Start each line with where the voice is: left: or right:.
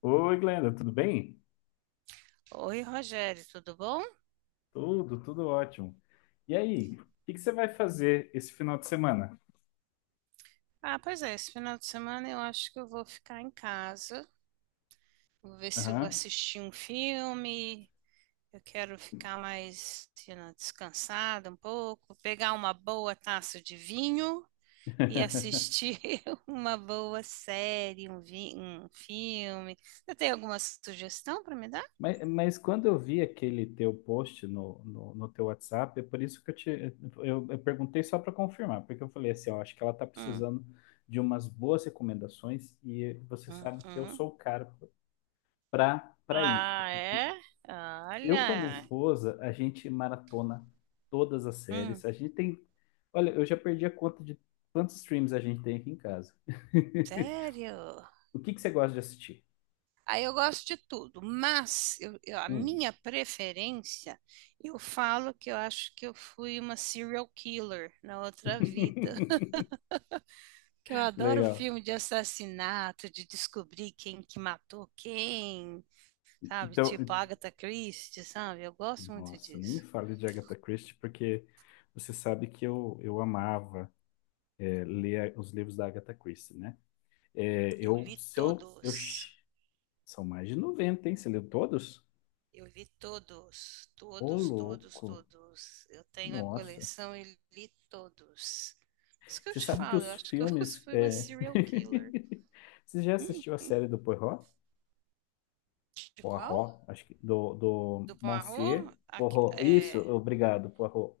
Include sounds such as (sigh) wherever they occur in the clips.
left: Oi, Glenda, tudo bem?
right: Oi, Rogério, tudo bom?
left: Tudo, tudo ótimo. E aí, o que que você vai fazer esse final de semana?
right: Ah, pois é, esse final de semana eu acho que eu vou ficar em casa. Vou ver se eu vou
left: Aham.
right: assistir um filme. Eu quero ficar mais, descansada um pouco, pegar uma boa taça de vinho e
left: (laughs)
right: assistir (laughs) uma boa série, um filme. Você tem alguma sugestão para me dar?
left: Mas quando eu vi aquele teu post no teu WhatsApp, é por isso que eu perguntei só para confirmar, porque eu falei assim, ó, acho que ela tá
right: Hum,
left: precisando de umas boas recomendações e você sabe que eu
right: uhum.
left: sou o cara para isso.
right: Ah, é?
left: Eu com a minha
right: Olha.
left: esposa, a gente maratona todas as
right: Hum,
left: séries. A gente tem. Olha, eu já perdi a conta de quantos streams a gente tem aqui em casa.
right: sério?
left: (laughs) O que que você gosta de assistir?
right: Aí eu gosto de tudo, mas a
left: Hum.
right: minha preferência, eu falo que eu acho que eu fui uma serial killer na outra
left: (laughs)
right: vida. (laughs) Que eu adoro
left: Legal.
right: filme de assassinato, de descobrir quem que matou quem, sabe?
left: Então,
right: Tipo Agatha Christie, sabe? Eu gosto muito
left: nossa, nem me
right: disso.
left: fale de Agatha Christie, porque você sabe que eu amava ler os livros da Agatha Christie, né? É,
right: Eu
left: eu,
right: li
left: se eu, eu,
right: todos.
left: são mais de 90, hein? Você leu todos?
right: Eu li todos,
left: Ô,
right: todos, todos,
left: louco.
right: todos. Eu tenho a
left: Nossa.
right: coleção e li todos. Isso que eu
left: Você
right: te
left: sabe que
right: falo, eu
left: os
right: acho que eu (laughs)
left: filmes.
right: fui uma serial killer.
left: (laughs) Você já assistiu a série do Poirot?
right: De qual?
left: Poirot, acho que. Do
right: Do
left: Monsieur
right: Poirot?
left: Poirot. Isso, obrigado, Poirot.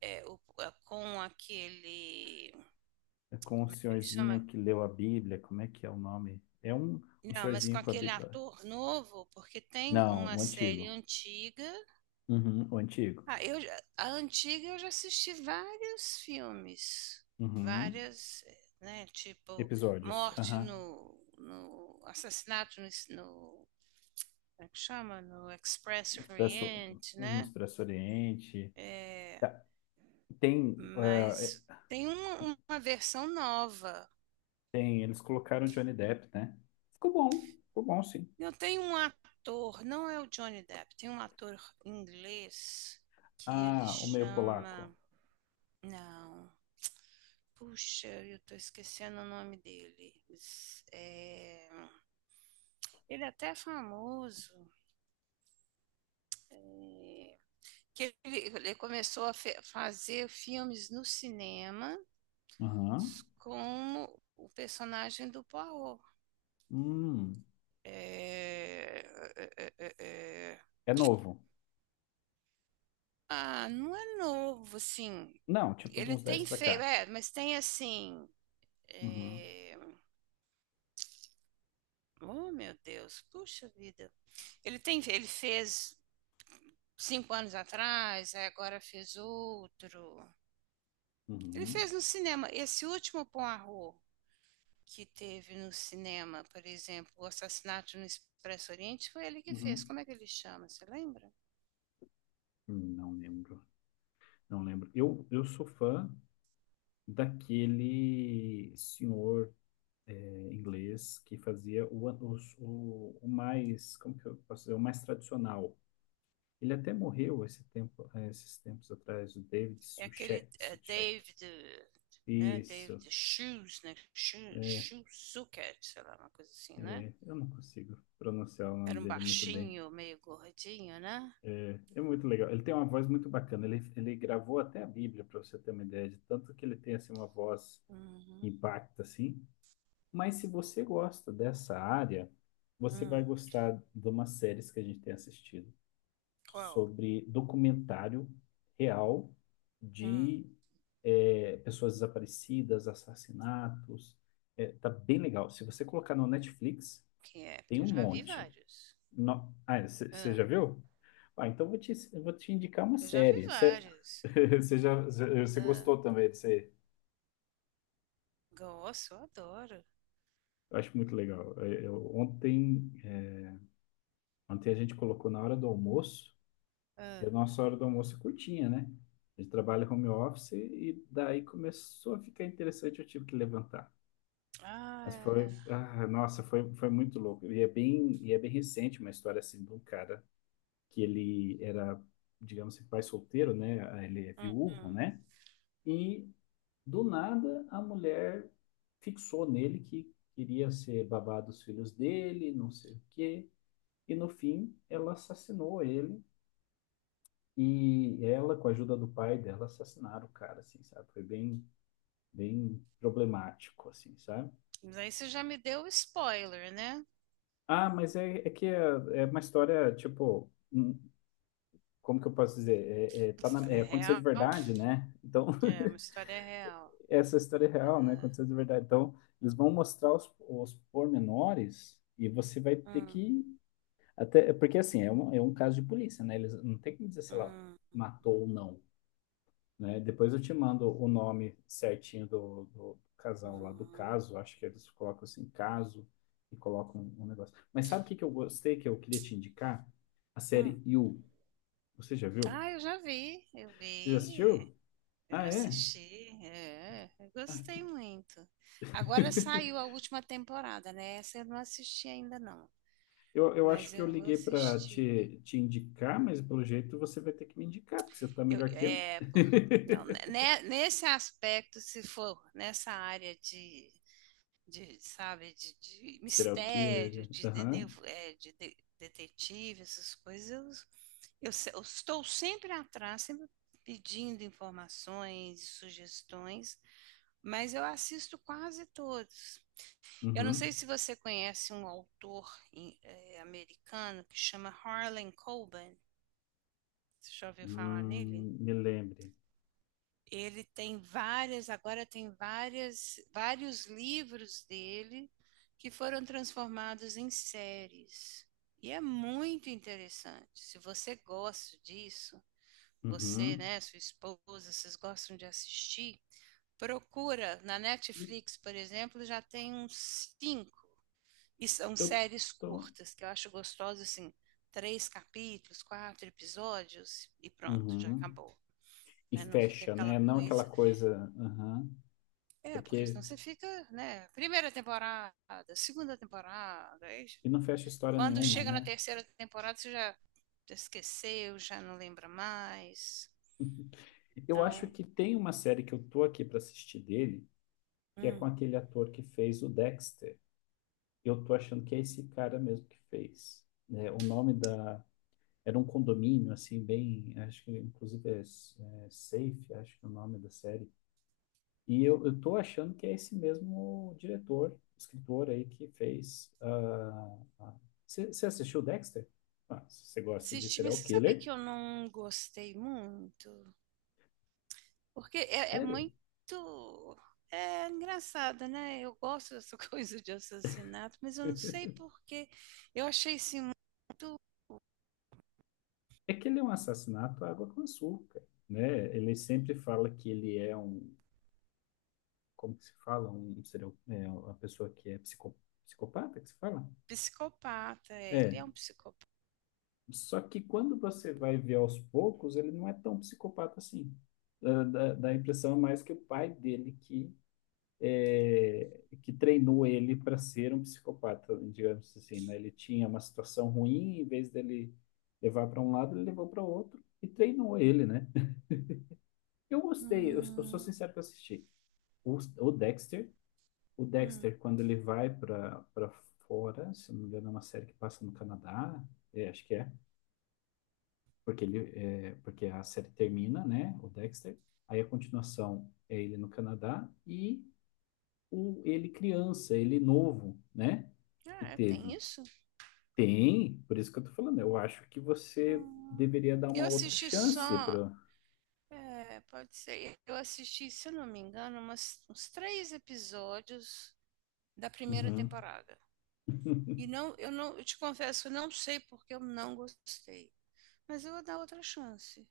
right: Com aquele. Como
left: (laughs) Com um
right: é que chama?
left: senhorzinho que leu a Bíblia. Como é que é o nome? É um
right: Não, mas com
left: senhorzinho com a
right: aquele
left: Bíblia.
right: ator novo, porque tem
left: Não,
right: uma
left: o
right: série
left: antigo.
right: antiga.
left: Uhum, o antigo.
right: Ah, a antiga eu já assisti vários filmes,
left: Uhum.
right: várias, né? Tipo,
left: Episódios.
right: Morte
left: Aham.
right: no, Assassinato no, no- como é que chama? No Express
left: No Expresso,
right: Orient,
left: no
right: né?
left: Expresso Oriente.
right: É,
left: Tá, Tem, eh,
right: mas tem uma versão nova.
left: tem. Eles colocaram Johnny Depp, né? Ficou bom. Ficou bom, sim.
right: Eu tenho um ator, não é o Johnny Depp, tem um ator inglês que ele
left: Ah, o meio polaco.
right: chama. Não. Puxa, eu tô esquecendo o nome dele. Ele é até famoso. é, que ele começou a fazer filmes no cinema
left: Uhum.
right: com o personagem do Poirot.
left: Hum.
right: É, é, é, é, é.
left: É novo.
right: Ah, não é novo, assim.
left: Não, tipo de
right: Ele
left: uns 10
right: tem
left: pra
right: feio,
left: cá.
right: é, mas tem assim.
left: Uhum.
right: é, Oh, meu Deus, puxa vida. Ele fez 5 anos atrás, aí agora fez outro. Ele
left: Uhum.
right: fez no cinema. Esse último Poirot que teve no cinema, por exemplo, o assassinato no Expresso Oriente, foi ele que fez.
left: Uhum.
right: Como é que ele chama? Você lembra?
left: Não lembro. Não lembro. Eu sou fã daquele senhor inglês que fazia o mais, como que eu posso dizer, o mais tradicional. Ele até morreu esses tempos atrás, o David
right: É aquele
left: Suchek.
right: é,
left: Suchek.
right: David, né?
left: Isso.
right: David Shoes, né? Shoe, Shoe Zucker, sei lá, uma coisa assim, né?
left: É, eu não consigo pronunciar o
right: Era
left: nome
right: um
left: dele muito bem.
right: baixinho, meio gordinho, né?
left: É muito legal. Ele tem uma voz muito bacana. Ele gravou até a Bíblia, para você ter uma ideia de tanto que ele tem assim, uma voz que
right: Uhum.
left: impacta assim. Mas se você gosta dessa área, você vai
right: Hum,
left: gostar de umas séries que a gente tem assistido
right: qual?
left: sobre documentário real
right: Hum,
left: de pessoas desaparecidas, assassinatos. É, tá bem legal. Se você colocar no Netflix,
right: quem é?
left: tem
right: Porque eu
left: um
right: já vi
left: monte.
right: vários.
left: No... Ah, você
right: Ah,
left: já viu? Ah, então vou te indicar uma
right: eu já vi
left: série. Você,
right: vários.
left: (laughs) você
right: Ah,
left: gostou também disso aí?
right: gosto, eu adoro.
left: Eu acho muito legal. Ontem a gente colocou na hora do almoço, e
right: Ah,
left: a nossa hora do almoço é curtinha, né? A gente trabalha home office e daí começou a ficar interessante, eu tive que levantar.
right: ah,
left: Mas
right: é.
left: foi, ah, nossa, foi muito louco. E é bem recente uma história assim de um cara que ele era, digamos assim, pai solteiro, né? Ele é
right: Hum,
left: viúvo,
right: hum.
left: né? E Do nada, a mulher fixou nele que queria ser babá dos filhos dele, não sei o quê. E no fim, ela assassinou ele. E ela, com a ajuda do pai dela, assassinaram o cara, assim, sabe? Foi bem, bem problemático, assim, sabe?
right: Mas aí você já me deu o spoiler, né?
left: Ah, mas é, é que é, é uma história, tipo, como que eu posso dizer?
right: História
left: Aconteceu de
right: real?
left: verdade, né? Então, (laughs)
right: É, uma história real.
left: essa história é real, né?
right: Ah,
left: Aconteceu de verdade. Então, eles vão mostrar os pormenores e você vai ter
right: hum,
left: que. Até, porque, assim, é um caso de polícia, né? Eles não tem como dizer, sei lá,
right: hum,
left: matou ou não, né? Depois eu te mando o nome certinho do casal lá, do
right: hum.
left: caso. Acho que eles colocam assim, caso, e colocam um, um negócio. Mas sabe o que, que eu gostei, que eu queria te indicar? A
right: Hum.
left: série You. Você já viu?
right: Ah, eu já vi, eu
left: Você já
right: vi.
left: assistiu? Ah, é?
right: Assisti, é, eu
left: Ah, que...
right: gostei muito. Agora
left: (laughs)
right: saiu a última temporada, né? Essa eu não assisti ainda não,
left: Eu acho
right: mas
left: que eu
right: eu vou
left: liguei para
right: assistir.
left: te, te indicar, mas pelo jeito você vai ter que me indicar, porque você tá
right: Eu,
left: melhor que eu.
right: é, por, não, né,
left: (laughs)
right: né, nesse aspecto, se for nessa área de, de
left: Serial killer. Já.
right: mistério, de, dede-
left: Aham.
right: é, de- detetive, essas coisas, eu se- eu estou sempre atrás, sempre pedindo informações, sugestões, mas eu assisto quase todos. Eu não sei
left: Uhum.
right: se você conhece um autor americano que chama Harlan Coben. Você já ouviu falar nele?
left: Me lembre.
right: Ele tem várias, agora tem vários livros dele que foram transformados em séries. E é muito interessante. Se você gosta disso, você,
left: Uhum.
right: né, sua esposa, vocês gostam de assistir, procura na
left: Eu,
right: Netflix, por exemplo, já tem uns cinco. E são
left: eu
right: séries
left: tô.
right: curtas, que eu acho gostoso, assim, três capítulos, quatro episódios e pronto, já
left: Uhum.
right: acabou.
left: E
right: Né? Não fica
left: fecha,
right: aquela
left: né? Não aquela
right: coisa.
left: coisa. Uhum.
right: É, porque
left: Porque.
right: senão você fica, né? Primeira temporada, segunda temporada. Aí
left: E não fecha história
right: quando
left: nenhuma,
right: chega na
left: né?
right: terceira temporada, você já esqueceu, já não lembra mais.
left: (laughs) Eu acho
right: Então,
left: que tem uma série que eu tô aqui para assistir dele, que é com
right: hum,
left: aquele ator que fez o Dexter. Eu tô achando que é esse cara mesmo que fez. Né? o nome da. Era um condomínio, assim, bem. Acho que, inclusive, é Safe, acho que é o nome da série. E eu tô achando que é esse mesmo diretor, escritor aí que fez. Você assistiu Dexter? Ah, se você gosta de
right: assisti, mas
left: serial
right: você sabe que
left: killer,
right: eu não gostei muito? Porque é
left: sério.
right: muito. É engraçado, né? Eu gosto dessa (laughs) coisa de assassinato, mas eu não sei
left: (laughs)
right: porquê. Eu achei esse muito
left: É que ele é um assassinato à água com açúcar, né? Ele sempre fala que ele é um, como que se fala? Uma pessoa que é psicopata, que se fala?
right: psicopata. Ele
left: É,
right: é um psicopata.
left: só que quando você vai ver aos poucos, ele não é tão psicopata assim. Dá a impressão mais que o pai dele que, que treinou ele para ser um psicopata, digamos assim, né? Ele tinha uma situação ruim, em vez dele levar para um lado, ele levou para o outro e treinou ele, né? Eu gostei, eu sou
right: Hum,
left: sincero que eu assisti. O, o Dexter, o
right: hum.
left: Dexter, quando ele vai para fora, se eu não me engano, é uma série que passa no Canadá, é, acho que é. Porque a série termina, né, o Dexter, aí a continuação é ele no Canadá e o ele criança, ele novo, né, que
right: Ah, tem
left: teve.
right: isso?
left: Tem, por isso que eu tô falando, eu acho que você
right: Hum.
left: deveria dar
right: Eu
left: uma outra
right: assisti
left: chance
right: só.
left: para
right: É, pode ser. Eu assisti, se eu não me engano, uns três episódios da primeira
left: Uhum.
right: temporada. E não, eu não, eu te confesso, eu não sei porque eu não gostei. Mas eu vou dar outra chance.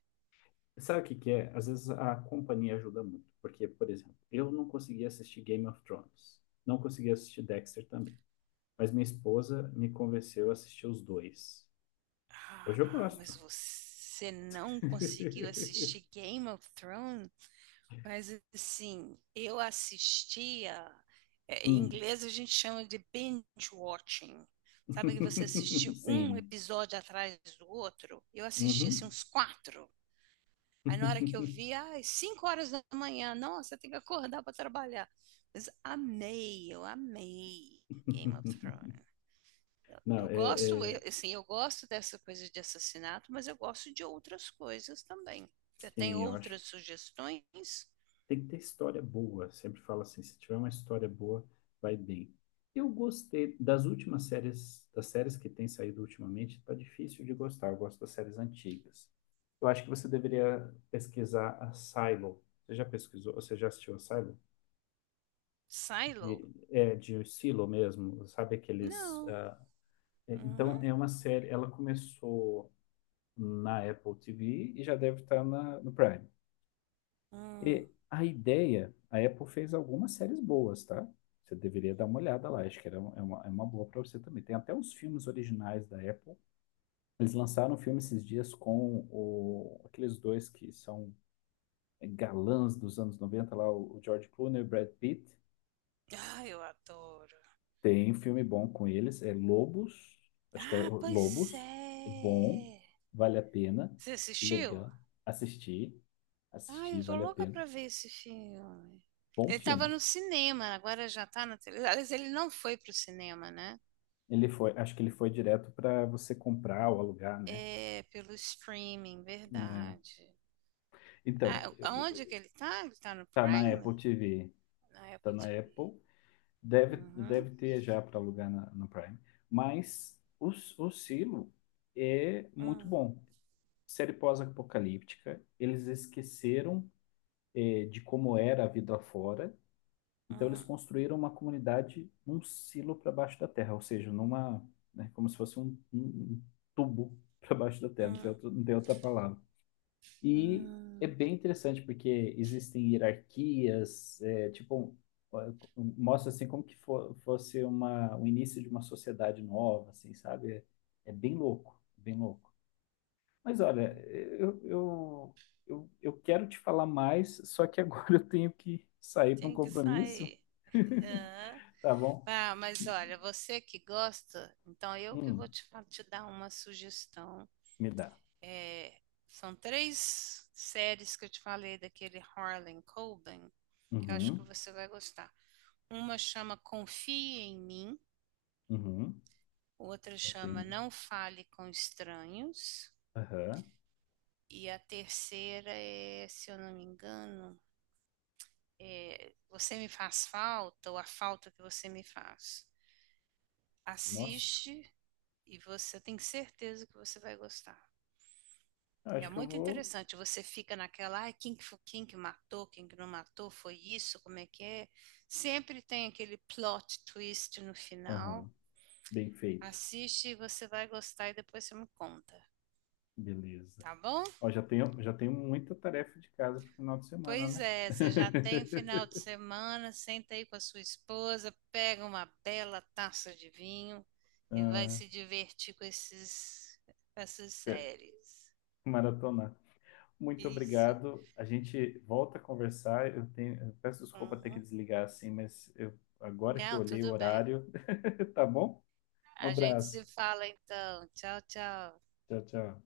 left: Sabe o que que é? Às vezes a companhia ajuda muito, porque, por exemplo, eu não conseguia assistir Game of Thrones, não conseguia assistir Dexter também, mas minha esposa me convenceu a assistir os dois. Hoje eu
right: Ah, mas
left: gosto.
right: você não conseguiu
left: (laughs)
right: assistir Game of Thrones? Mas assim, eu assistia. Em
left: Hum.
right: inglês a gente chama de binge watching. Sabe que você
left: (laughs)
right: assistiu um
left: Sim.
right: episódio atrás do outro? Eu assisti assim,
left: Uhum.
right: uns quatro. Aí na hora que eu vi, às 5 horas da manhã, nossa, tem que acordar para trabalhar. Mas amei, eu amei Game of
left: (laughs)
right: Thrones.
left: Não,
right: Eu
left: é,
right: gosto,
left: é-
right: assim, eu gosto dessa coisa de assassinato, mas eu gosto de outras coisas também. Você tem
left: Sim, eu acho.
right: outras
left: Que
right: sugestões?
left: Tem que ter história boa. Sempre falo assim, se tiver uma história boa, vai bem. Eu gostei das últimas séries, das séries que têm saído ultimamente, tá difícil de gostar. Eu gosto das séries antigas. Eu acho que você deveria pesquisar a Silo. Você já pesquisou? Você já assistiu a Silo?
right: Silo?
left: É de Silo mesmo, sabe aqueles.
right: Não. Hum?
left: Então é uma série. Ela começou na Apple TV e já deve estar no Prime.
right: Hum.
left: E a ideia, a Apple fez algumas séries boas, tá? Você deveria dar uma olhada lá, acho que era, é uma boa para você também. Tem até os filmes originais da Apple. Eles lançaram um filme esses dias com o, aqueles dois que são galãs dos anos 90 lá, o George Clooney e o Brad Pitt.
right: Ah, eu adoro.
left: Tem um filme bom com eles, é Lobos, acho que é
right: Ah, pois
left: Lobos, é bom,
right: é.
left: vale a pena,
right: Você assistiu?
left: legal, assistir,
right: Ai,
left: assistir,
right: eu tô
left: vale a
right: louca
left: pena.
right: pra ver esse filme.
left: Bom
right: Ele tava
left: filme.
right: no cinema, agora já tá na televisão. Aliás, ele não foi pro cinema, né?
left: Ele foi, acho que ele foi direto para você comprar ou alugar, né?
right: É, pelo streaming,
left: Né?
right: verdade.
left: Então,
right: Ah, aonde que ele tá? Ele tá no
left: tá na Apple
right: Prime?
left: TV,
right: Na
left: tá
right: Apple
left: na
right: TV.
left: Apple, deve,
right: Uhum.
left: deve ter já para alugar no Prime. Mas o Silo é muito
right: Hum,
left: bom. Série pós-apocalíptica, eles esqueceram de como era a vida fora. Então eles
right: hum,
left: construíram uma comunidade num silo para baixo da terra, ou seja, numa, né, como se fosse um, um tubo (laughs) para baixo da terra,
right: hum,
left: não tem outra palavra. E é
right: hum.
left: bem interessante porque existem hierarquias, é, tipo mostra assim como que fosse uma, o início de uma sociedade nova, assim, sabe? É, é bem louco, bem louco. Mas olha, eu, eu, eu quero te falar mais, só que agora (laughs) eu tenho que sair para um
right: Tem que
left: compromisso,
right: sair. (laughs) Aham.
left: tá bom?
right: Ah, mas olha, você que gosta, então eu que vou
left: Hum,
right: te dar uma sugestão.
left: me dá.
right: É, são três séries que eu te falei daquele Harlan Coben, que eu acho que
left: Uhum,
right: você vai gostar. Uma chama Confie em Mim,
left: uhum,
right: outra chama
left: afirme.
right: Não Fale com Estranhos,
left: Aham,
right: e a terceira é, se eu não me engano, Você Me Faz Falta ou A Falta que Você Me Faz.
left: nossa,
right: Assiste e você tem certeza que você vai gostar. É
left: acho que eu
right: muito
left: vou.
right: interessante, você fica naquela, ai, quem que, quem que matou, quem que não matou, foi isso, como é que é? Sempre tem aquele plot twist no final.
left: Aham, bem feito,
right: Assiste e você vai gostar e depois você me conta,
left: beleza.
right: tá bom?
left: Ó, já tenho muita tarefa de casa pro final de semana,
right: Pois
left: né?
right: é, você já tem final de
left: (laughs)
right: semana, senta aí com a sua esposa, pega uma bela taça de vinho e vai
left: Ah,
right: se divertir com essas
left: pe-
right: séries.
left: maratonar. Muito
right: Isso.
left: obrigado. A gente volta a conversar. Eu peço desculpa ter que
right: Uhum.
left: desligar assim, mas eu, agora que eu
right: Não,
left: olhei o
right: tudo bem.
left: horário, (laughs) tá bom? Um
right: A gente se
left: abraço.
right: fala então. Tchau, tchau.
left: Tchau, tchau.